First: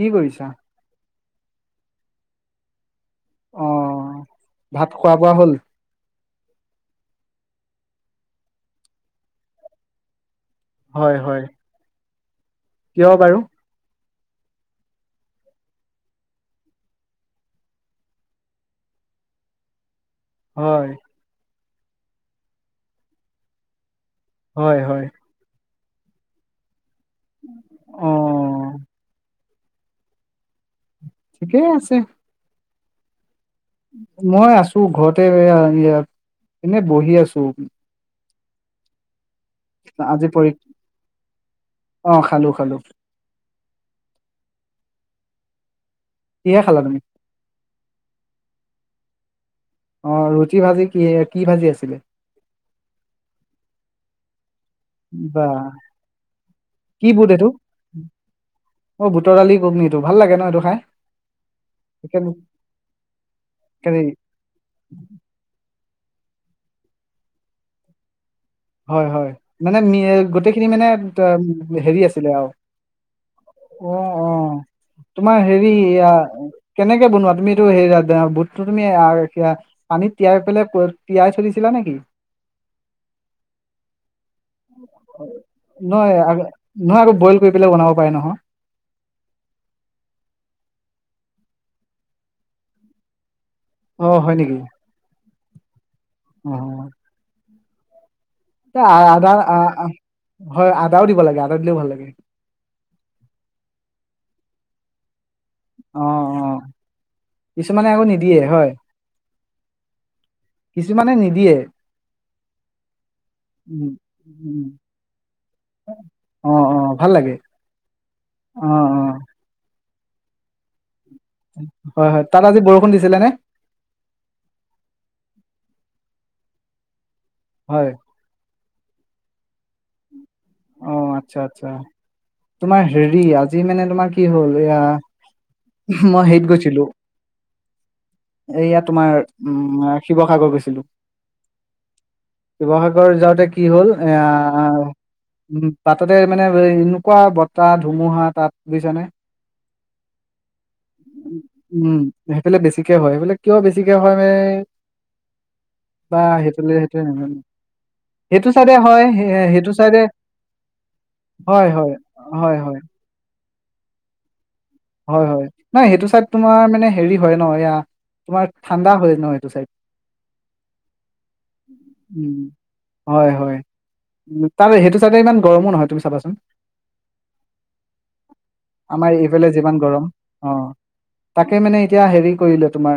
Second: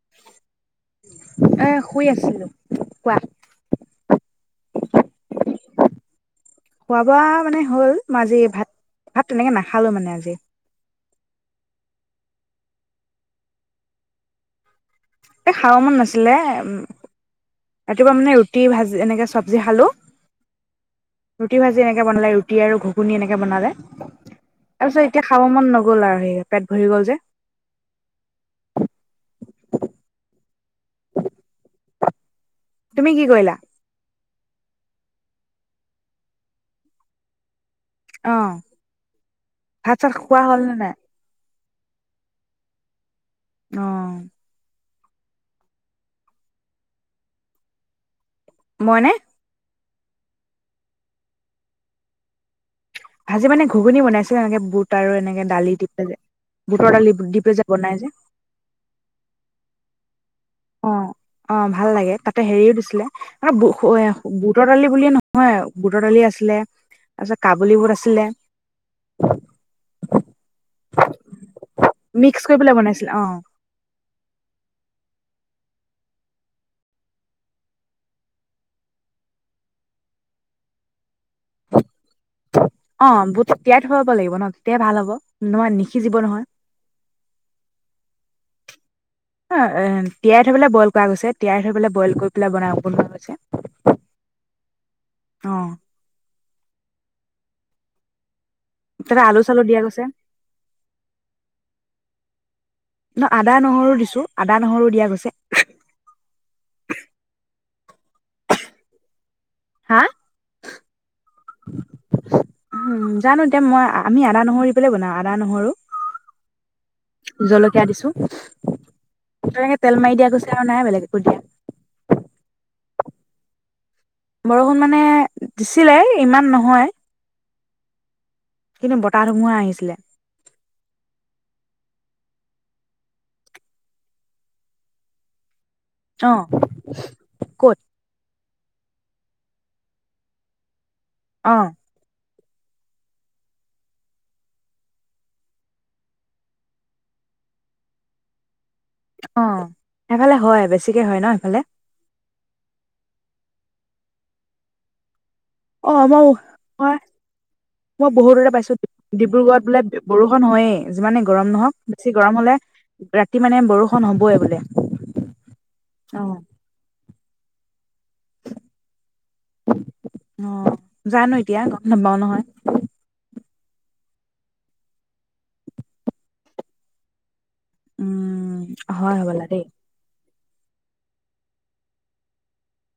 কি কৰিছা এ শুই আছিলোঁ কোৱা অ ভাত খোৱা বোৱা হ'ল খোৱা-বোৱা মানে হ'ল। মই আজি ভাত', - ভাত', 'তেনেকে নাখালো মানে আজি। হয়', - হয়', কিয় বাৰু? এ', খাব মন নাছিলে উম্ ৰাতিপুৱা মানে ৰুটি-ভাজি এনেকে চব্জি খালো, হয়', ৰুটি-ভাজি এনেকৈ বনালে ৰুটি আৰু ঘুগুনি এনেকৈ বনালে। তাৰ হয় পিছত, হয় এতিয়া খাব মন নগ, গ'ল আৰু সেই পেট ভৰি গ'ল যে, অহ', ঠিকেই আছে। তুমি কি কৰিলা? মই আছো ঘৰতে এইয়া, এনে বহি আছো। আহ', ভাত-চাত আজি খোৱা পৰী হল নে', নাই? অ', খালোঁ', -খালোঁ। অ', কিহেৰে খালা তুমি? মইনে? অ', ৰুটি-ভাজি কি-কি ভাজি আছিলে? ভাজি মানে ঘুগুনি বনাইছিলো এনেকে, বুট আৰু বা এনেকে দালি দি পেলে, বুটৰ কি দালি বুট দি এইটো? পেলে যে বনাই যে অ বুটৰ দালি ঘুগনিটো ভাল লাগে নত, অ', - অ', ভাল লাগে ।তাতে হেৰিও দিছিলে কাৰী। আৰু বুটৰ দালি বুলিয়ে নহয় আৰু বুটৰ দালি আছিলে, তাৰপিছত কাবুলীবোট আছিলে। হয়', -হয়', মানে গোটেইখিনি মানে হেৰি আছিলে মিক্স আৰু কৰি পেলাই বনাইছিলে অ অ', - অ', তোমাৰ হেৰি এইয়া কেনেকে বনোৱা? তুমি এইটো হে', বুটটো তুমি পানীত তিয়াই পেলাই টিয়াই থৈছিলা নেকি অ [unintelligible] তেতিয়াই ভাল হ'ব নিসিজিব নহয় আৰু নহয় আৰু বইল কৰি পেলাই বনাব পাৰে নহয়। অ', তিয়াই থৈপেলে বইল কৰা গৈছে তিয়াই থৈপেলে বইল কৰি পেলাই বনুৱা গৈছে। অ', হয়', নেকি? অহ', অহ', এ', তাতে আলু আদাৰ চালু দিয়া গৈছে হয়', আদাও দিব লাগে, আদা দিলেও ভাল লাগে। ন', আদা-নহৰু দিছো, আদা নহৰু দিয়া গৈছে। অ', - অ', কিছুমানে আকৌ নিদিয়ে হয়। হা', কিছুমানে নিদিয়ে। উম', জানো এতিয়া মই', উম আমি উম আদা-নহৰু দি পেলাই বনাও। আদা-নহৰু অ অ ভাল লাগে জলকীয়া দিছো, অ অ তেনেকে তেল মাৰি দিয়া গৈছে আৰু নাই দিব হয় হয় তাত আজি বৰষুণ দিছিলে নে বৰষুণ মানে দিছিলে ইমান নহয় হয় কিন্তু বতাহ ধুমুহা আহিছিলে অঁ আচ্ছা আচ্ছা তোমাৰ হেৰি আজি মানে তোমাৰ কি হ'ল এয়া মই অ হেত গৈছিলো ক'ত এয়া তোমাৰ উম শিৱসাগৰ গৈছিলো অঁ শিৱসাগৰ যাওঁতে কি হ'ল আঁ উম বাটতে মানে এনেকুৱা বতাহ ধুমুহা তাত বুজিছানে অঁ সেইফালে হয় বেছিকে হয় ন সেইফালে উম সেইফালে বেছিকে হয় সেইফালে কিয় বেছিকে হয় মানে অঁ বা মই ম সেইফালে সেইটোৱে নাজানো মই বহুত সেইটো দূৰে পাইছো চাইডে হয় ডিব্ৰুগড়ত সেইটো বোলে চাইডে বৰষুণ হয়য়েই যিমানেই গৰম হয় নহওক হয় বেছি গৰম হয় হলে হয় ৰাতি তি মানে বৰষুণ হ'বই বোলে হয় হয় নাই সেইটো অ চাইড তোমাৰ মানে হেৰি হয় নহয় এয়া তোমাৰ ঠাণ্ডা হয় ন এইটো চাইড অ জানো এতিয়া গম নাপাও নহয় হয় হয় উম তাৰে সেইটো চাইডে ইমান গৰমো নহয় তুমি চাবাচোন উম আমাৰ হয় হ'বলা এইফালে দেই যিমান গৰম অঁ তাকে মানে এতিয়া হেৰি কৰিলো তোমাৰ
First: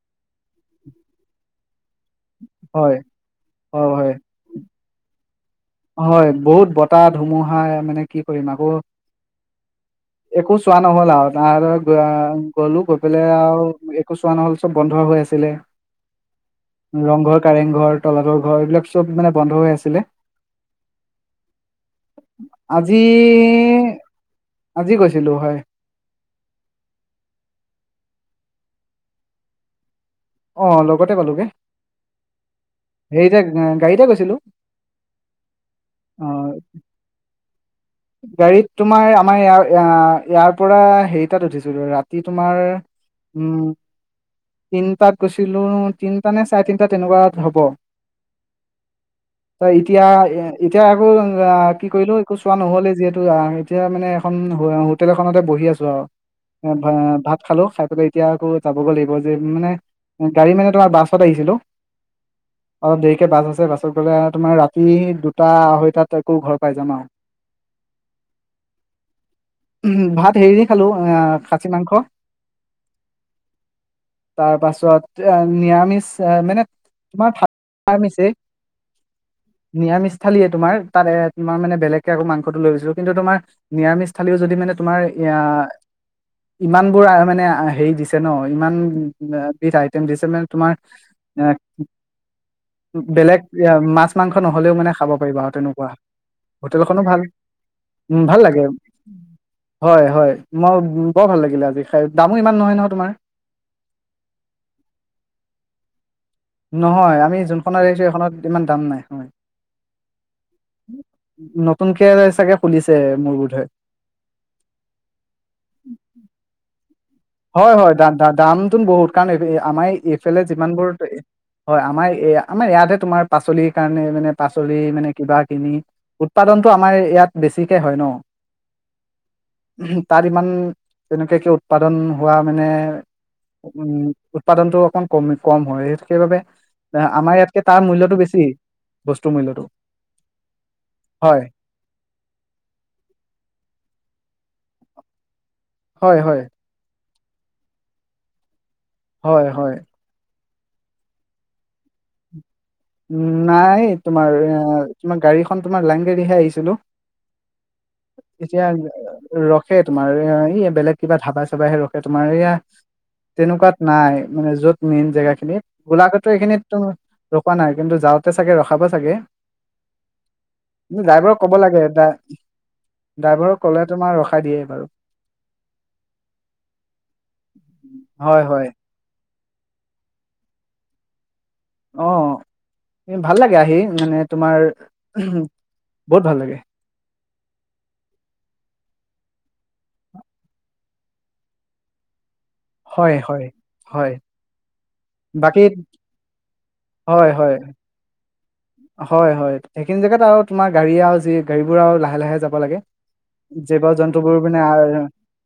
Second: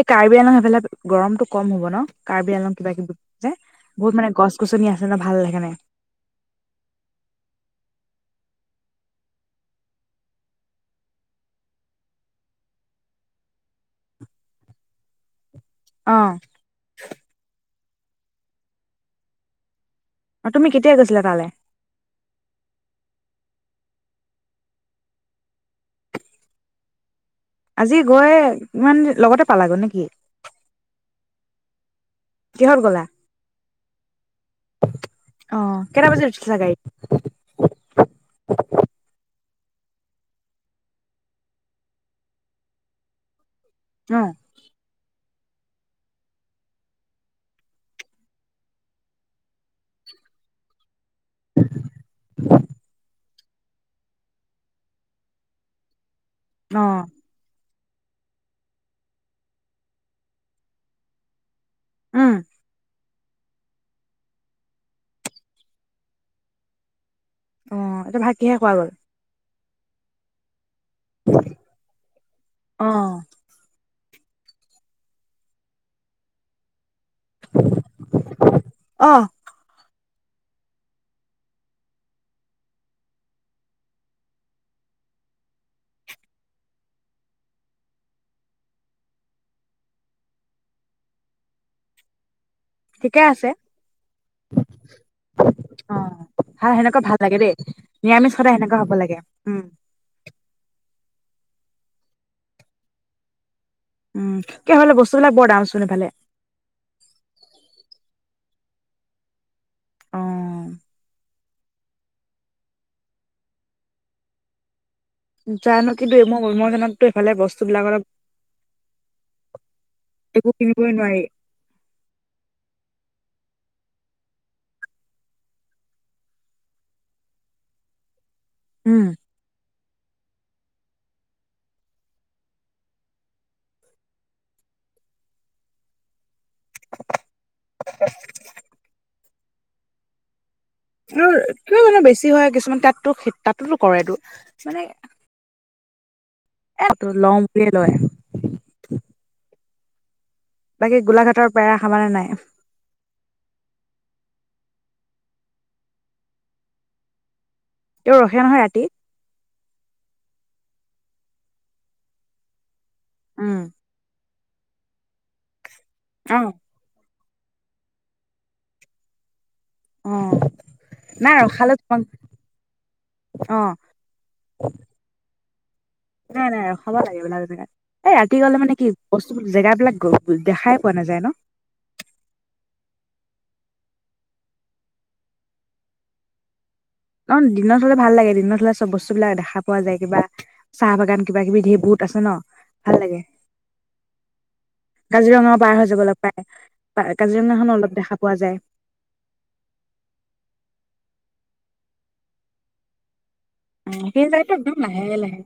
এই কাৰ্বি আলং সেইফালে গৰমতটো কম হ'ব ন কাৰ্বি আলং কিবা হয়, কিবি যে হয়, হয়, বহুত মানে গছ গছনি আছে ন ভাল লাগে হয় বহুত বতাহ ধুমুহা মানে কি কৰিম আকৌ একো চোৱা নহল আৰু ত গলো গৈ পেলাই আৰু একো চোৱা নহল চব বন্ধ হৈ আছিলে অ ৰংঘৰ কাৰেংঘৰ তলাতল ঘৰ এইবিলাক চব মানে বন্ধ হৈ আছিলে আৰু তুমি কেতিয়া গৈছিলা তালৈ আজি আজি গৈছিলো হয় আজি গৈ কিমান লগতে পালাগে নেকি অ', লগতে পালোগে কিহত গলা হেৰিতে গাড়ীতে গৈছিলো অঁ কেইটা বজাত অ', উঠিছিলা গাড়ী গাড়ীত তোমাৰ আমাৰ ইয়াৰ পৰা হেৰি তাত উঠিছো ৰাতি তোমাৰ উম অ তিনিটাত গৈছিলো তিনটা নে চাৰে তিনটা তেনেকুৱাত হব এতিয়া এতিয়া আকৌ কি কৰিলো একো চোৱা নহলে যিহেতু আহ এতিয়া মানে এখন হোটেল এখনতে বহি আছো আৰু অ ভ ভাত খালো খাই এতিয়া আকৌ যাব গৈ লাগিব যে মানে গাড়ী মানে তোমাৰ বাছত আহিছিলো উম অ দেৰিকে বাছ আছে বাছত গ'লে তোমাৰ ৰাতি দুটা আঢ়ৈটাত আকৌ ঘৰ পাই যাম আৰু অ এটি ভাত কিহে খোৱা গ'ল হেৰিৰ খালো খাচী মাংস অ তাৰ পাছত নিৰামিষ আহ মানে তোমাৰ ভাত মিছে অ নিৰামিষ থালিয়ে তোমাৰ তাত এ তোমাৰ মানে বেলেগ আকৌ মাংসটো লৈ গৈছিলো কিন্তু তোমাৰ নিৰামিষ থালিও যদি মানে তোমাৰ এ ইমান বোৰ মানে হেৰি দিছে ন ইমান বিধ আইটেম দিছে মানে তোমাৰ এ ঠিকে বেলেগ আছে মাছ মাংস নহ'লেও মানে খাব পাৰিবা আৰু তেনেকুৱা অ সেনেকুৱা হোটেলখনো ভাল লাগে দেই নিৰামিষ ভাল সদায় লাগে সেনেকুৱা হ'ব লাগে উম হয় হয় মই বৰ ভাল লাগিলে আজি খাই দামো ইমান নহয় নহয় তোমাৰ উম কি হলে বস্তুবিলাক বৰ দাম চোন এইফালে নহয় আমি যোনখনত আহিছো সেইখনত ইমান দাম নাই হয় অ নতুনকে চাগে খুলিছে মোৰ বোধয় জানো কিন্তু মই সোমোৱাখনত হয় হয় দ দামটোন বহুত কাৰণ আমাৰ এইফালে একো যিমানবোৰ কিনিবই নোৱাৰি হয় আমাৰ আমাৰ ইয়াতে তোমাৰ পাচলি কাৰণে মানে পাচলি মানে কিবা কিনি উৎপাদনতটো আমাৰ ইয়াত বেছিকে হয় ন উম তাৰ ইমান তেনেকে উৎপাদন হোৱা মানে উম উৎপাদনতটো অকণ কমি কম হয় সেইবাবে আমাৰ ইয়াতকে তাৰ মূল্যটো বেছি বস্তু মিলতো ত ত মানে বেছি হয় কিছুমান তাতো তাতোতো কৰেটো মানে হয় হয় এ লওঁ বুলিয়ে লয় হয় হয় বাকী গোলাঘাটৰ পেৰা খালানে নাই? উম নাই তোমাৰ তোমাৰ গাড়ীখন তোমাৰ লাইন গাড়ীহে আহিছিলো। তেওঁ ৰখে নহয় এতিয়া ৰাতি ৰখে তোমাৰ এ এই বেলেগ কিবা ধাবা চাবাই হে ৰখে তোমাৰ এয়া উম তেনেকুৱাত নাই মানে য'ত মেইন জেগাখিনি গোলাঘাটটো অ এইখিন তো পোৱা নাই কিন্তু যাওঁতে চাগে ৰখাব চাগে অ নাই ড্ৰাইভাৰক ক'ব ৰখালে লাগে ড তোমাক ড্ৰাইভাৰক অ ক'লে তোমাৰ ৰখাই দিয়ে বাৰু নাই নাই ৰখাব লাগে বিলাক এ জেগাত এই হয় ৰাতি গ'লে হয় মানে কি বস্তু জেগাবিলাক দেখাই পোৱা নাযায় ন অ ভাল লাগে আহি মানে তোমাৰ বহুত ভাল লাগে ন দিনত হলে ভাল লাগে দিনত হলে চব বস্তু বিলাক দেখা পোৱা যায় কিবা চাহ বাগান কিবা কিবি ধেৰ বহুত আছে ন ভাল হয় লাগে হয় হয় কাজিৰঙাও বাকী পাৰ হৈ যাব লগ পায় হয় হয় কাজিৰঙাখনো অলপ দেখা পোৱা যায় হয় হয় সেইখিনি জেগাত আৰু তোমাৰ গাড়ী আৰু যি গাড়ীবোৰ আৰু লাহে লাহে যাব লাগে জীৱ সেই জন্তুবোৰ জেগাটো মানে অ একদম লাহে লাহে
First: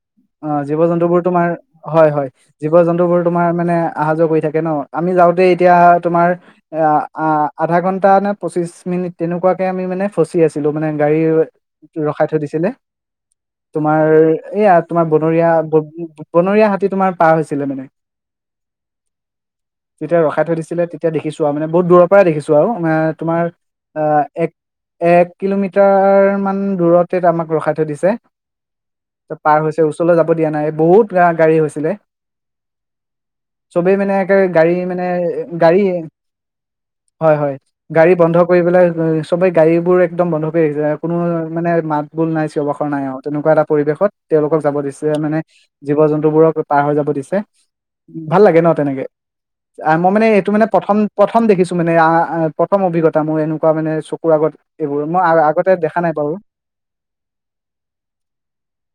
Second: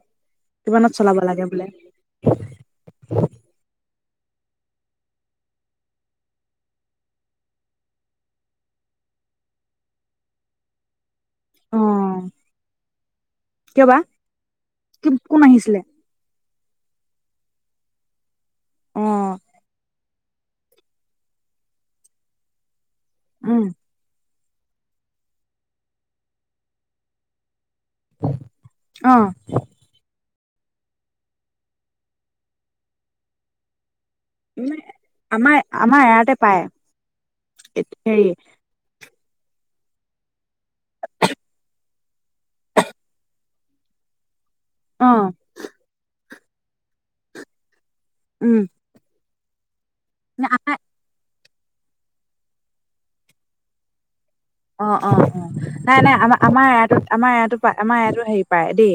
জীৱ কিমানত চলাব জন্তুবোৰ লাগে তোমাৰ বোলে হয় হয় জীৱ জন্তুবোৰ তোমাৰ মানে অহা যোৱা কৰি থাকে ন আমি যাওঁতে এতিয়া তোমাৰ অ আধা ঘণ্টা এ নে পঁচিশ মিনিট তেনেকুৱাকে আমি মানে ফচি আছিলো মানে গাড়ী অ ৰখাই থৈ দিছিলে কিয় বা তোমাৰ এয়া তোমাৰ কোন বনৰীয়া আহিছিলে বনৰীয়া হাতী তোমাৰ পাৰ হৈছিলে মানে উম যেতিযা ৰখাই থৈ দিছিলে তেতিয়া দেখিছো আৰু মান বহু দৰ পৰাই দেখিছো আৰু তোমাৰ উম অ এক এক কিলোমিটাৰ মান দূৰতে আমাক ৰখাই থ থই দিচে অ পাৰ হৈছে আহিব দিয়া নাই বহুত গাড়ী আহিছিলে চবেই মানে গাড়ী মানে আমাৰ গাড়ী আমাৰ এৰাতে পায় হয় হয় গাড়ী হেৰি বন্ধ কৰিব পেলাই চবেই গাড়ীবোৰ একদম বন্ধ কৰি আহিছে কোনো মানে মাত বোল নাই চিয়বাখৰ নাই আৰু তেনেকুৱা এটা পৰিৱেশত তেওঁলোকক যাব দিছে অ মানে জীৱ জন্তুবোৰক পাৰ হৈ যাব দিছে ভাল উম লাগে ন তেনেকে মই মানে এইটো আমাৰ মানে প্ৰথম প্ৰথম প্ৰথম দেখিছো মানে অ প্ৰথম অভিজ্ঞতা মোৰ এনেকোৱা মানে আগত অ এইবোৰ অ মই আ অ আগতে নাই দেখা নাই বাৰু আমাৰ আমাৰ ইয়াতো আমাৰ ইয়াতো আমাৰ ইয়াতো হেৰি পায় দেই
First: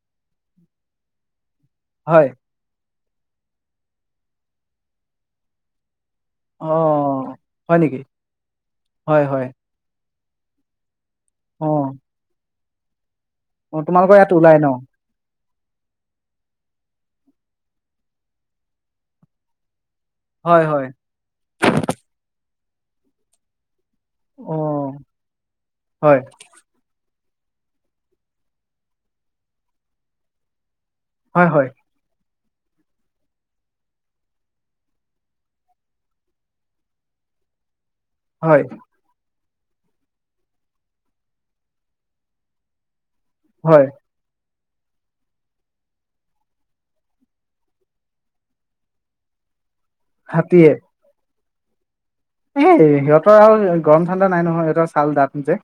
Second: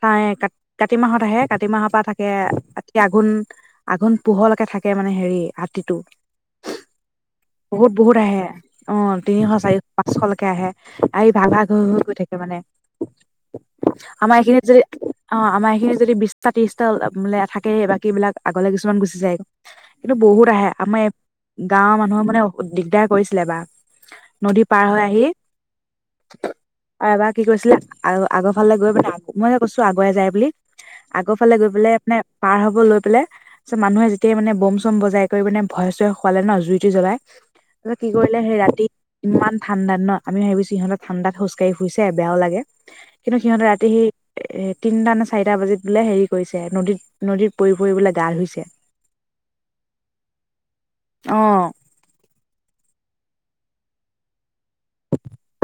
খ কা কাতি মাহত আহে কাতি মাহৰ পৰা থাকে হয় আঘোন আঘোণ পোহৰকে থাকে মানে হেৰি হাতীটো অঁ হয় বহুত নেকি বহুত আহে অ হয় হয় তিনিশ চাৰিশ পাঁচশলৈকে আহে আহি ভাগ ভাগ হৈ গৈ থাকে মানে অ তোমালোকৰ আমাৰ ইয়াত ওলাই এইখিনিত ন যদি অ আমাৰ এইখিনি যদি বিশটা ত্ৰিশটা মানে থাকে বাকী বিলাক আগলে কিছুমান গুচি যায় কিন্তু বহুত হয় আহে হয় আমাৰ গাঁৱৰ মানুহক মানে দিগদাৰ কৰিছিলে বা নদী পাৰ হৈ অঁ আহি হয় আৰু এবাৰ কি কৰিছিলে আৰু আগৰ ফালে গৈ পেলাই মই যে কৈছো আগুৱাই যাই বুলি আগৰ হয় ফালে হয় গৈ পেলাই এপিনে পাৰ হব লৈ পেলাই চ মানুহে যেতিয়াই মানে বম চম বজাই কৰি মানে ভয় চয় খোৱালে মানে ন জুই টুই জ্বলাই ত কি কৰিলে সেই হয় ৰাতি ইমান ঠাণ্ডাত ন আমি ভাবিছো ইহঁ ঠাণ্ডাত খোজকাঢ়িই বেয়াও লাগে কিন্তু সিহঁতে হয় ৰাতি সি এ তিনিটা নে চাৰিটা বাজিত বোলে হেৰি কৰিছে নদীত নদীত পৰি পৰি বোলে গা ধুইছে হাতীয়়ে অ এ সিহঁতৰ আৰু গৰম ঠাণ্ডা নাই নহয় সিহঁতৰ ছাল ডাঠ যে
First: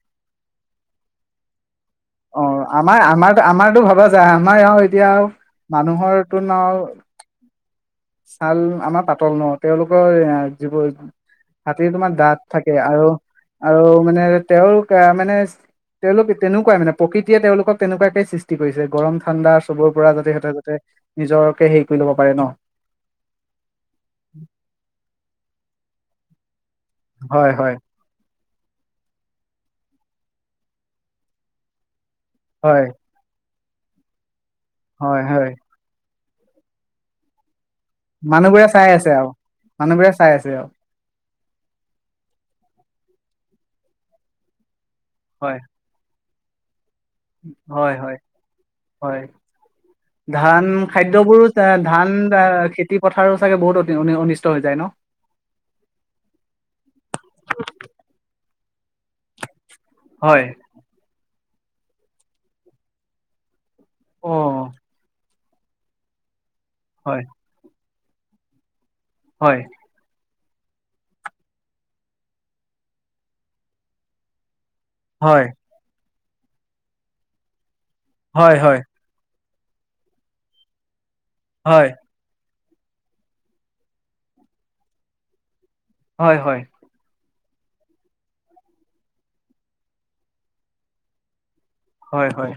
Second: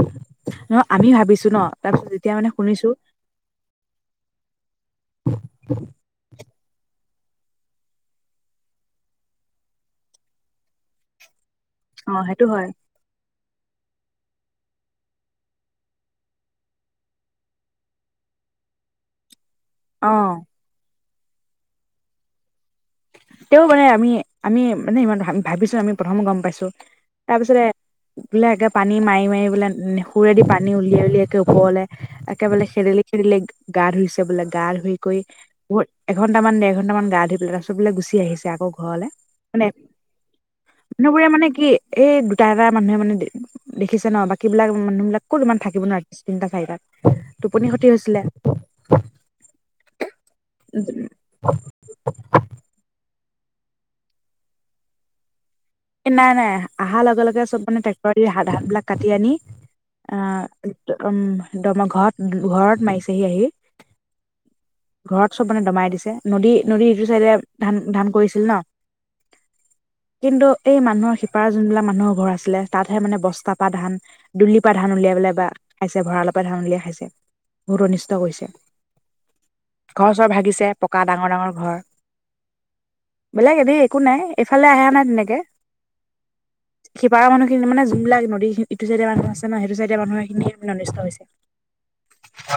ন আমি ভাবিছো ন তাৰপিছত যেতিয়া অ মানে শুনিছো আমাৰ আমাৰ আমাৰতো ভবা যায় আমাৰ আৰু এতিয়া মানুহৰটো ন ছাল আমাৰ পাতল ন তেওঁলোকৰ যিবোৰ হাতীৰ তোমাৰ অ দাঁত সেইটো হয় থাকে আৰু আৰু মানে তেওঁলোক মানে তেওঁলোক তেনেকুৱাই মানে প্ৰকৃতিয়ে তেওঁলোকক তেনেকুৱাকে সৃষ্টি কৰিছে গৰম ঠাণ্ডা চবৰে অ পৰা যতে সিহতে যাতে নিজৰকে হেৰি কৰি ল'ব পাৰে ন তেও মানে আমি আমি মানে ইমান ভাবিছো আমি প্ৰথম গম পাইছোঁ তাৰ হয় পিছতে হয় বোলে পানী মাৰি মাৰি বোলে সোৰেদি পানী উলিয়াই উলিয়াই ওপৰলে একেবাৰে হয় খেদিলি খেদিলি গা ধুইছে বোলে গা ধুই কৈ হয় হয় এঘণ্টা মান দেৰঘণ্টা মান গা ধু পাই তাৰপিছত বোলে গুচি আহিছে মানুহবোৰে আকৌ চাই ঘৰলে আছে আও মানে মানুহবোৰে চাই আছে আও মানুহবোৰে মানে কি এই দুটা এটা মানুহে মানে দেখিছে ন বাকী বিলাক মানুহবিলাক ক'ত হয় ইমান থাকিব না চিন্তা চাই তাত হয় হয় হয় ধান খাদ্য বোৰো ধান খেতি পথাৰু চাগে বহুত অনিষ্ট হৈ যায় ন নাই নাই অহাৰ লগে লগে চব মানে ট্ৰেক্টৰ দি সাধাৰবলাক কাটি আনি অ হয় উম একদমাৰ ঘৰত ঘৰত মাৰিছেহি আহি অ ঘৰত চব মানে দমাই দিছে নদী নদী ইটো হয় চাইদে ধান ধান কৰিছিল ন হয় কিন্তু এই মানুহৰ শিপাৰ যোনবিলাক মানুহৰ ঘৰ আছিলে তাতহে মানে বস্তা পা ধান দুলি পা ধান উলিয়াই পেলাই হয় বা খাইছে ভৰালপা ধান উলিয়াই খাইছে বহুত অনিষ্ট কৰিছে হয় হয় ঘৰ চৰ ভাগিছে প পকা ডাঙৰ ডাঙৰ ঘৰ হয় বেলেগ এনে একো নাই এইফালে আহে নাই তেনেকে হয় হয় সিপাৰৰ মানুহখিনি মানে যোনবাক নদী ন ইটো চাইডে মানুহ আছে ন সেইটো চাইডে মানুহখিনি অনিষ্ট হৈছে হয় হয়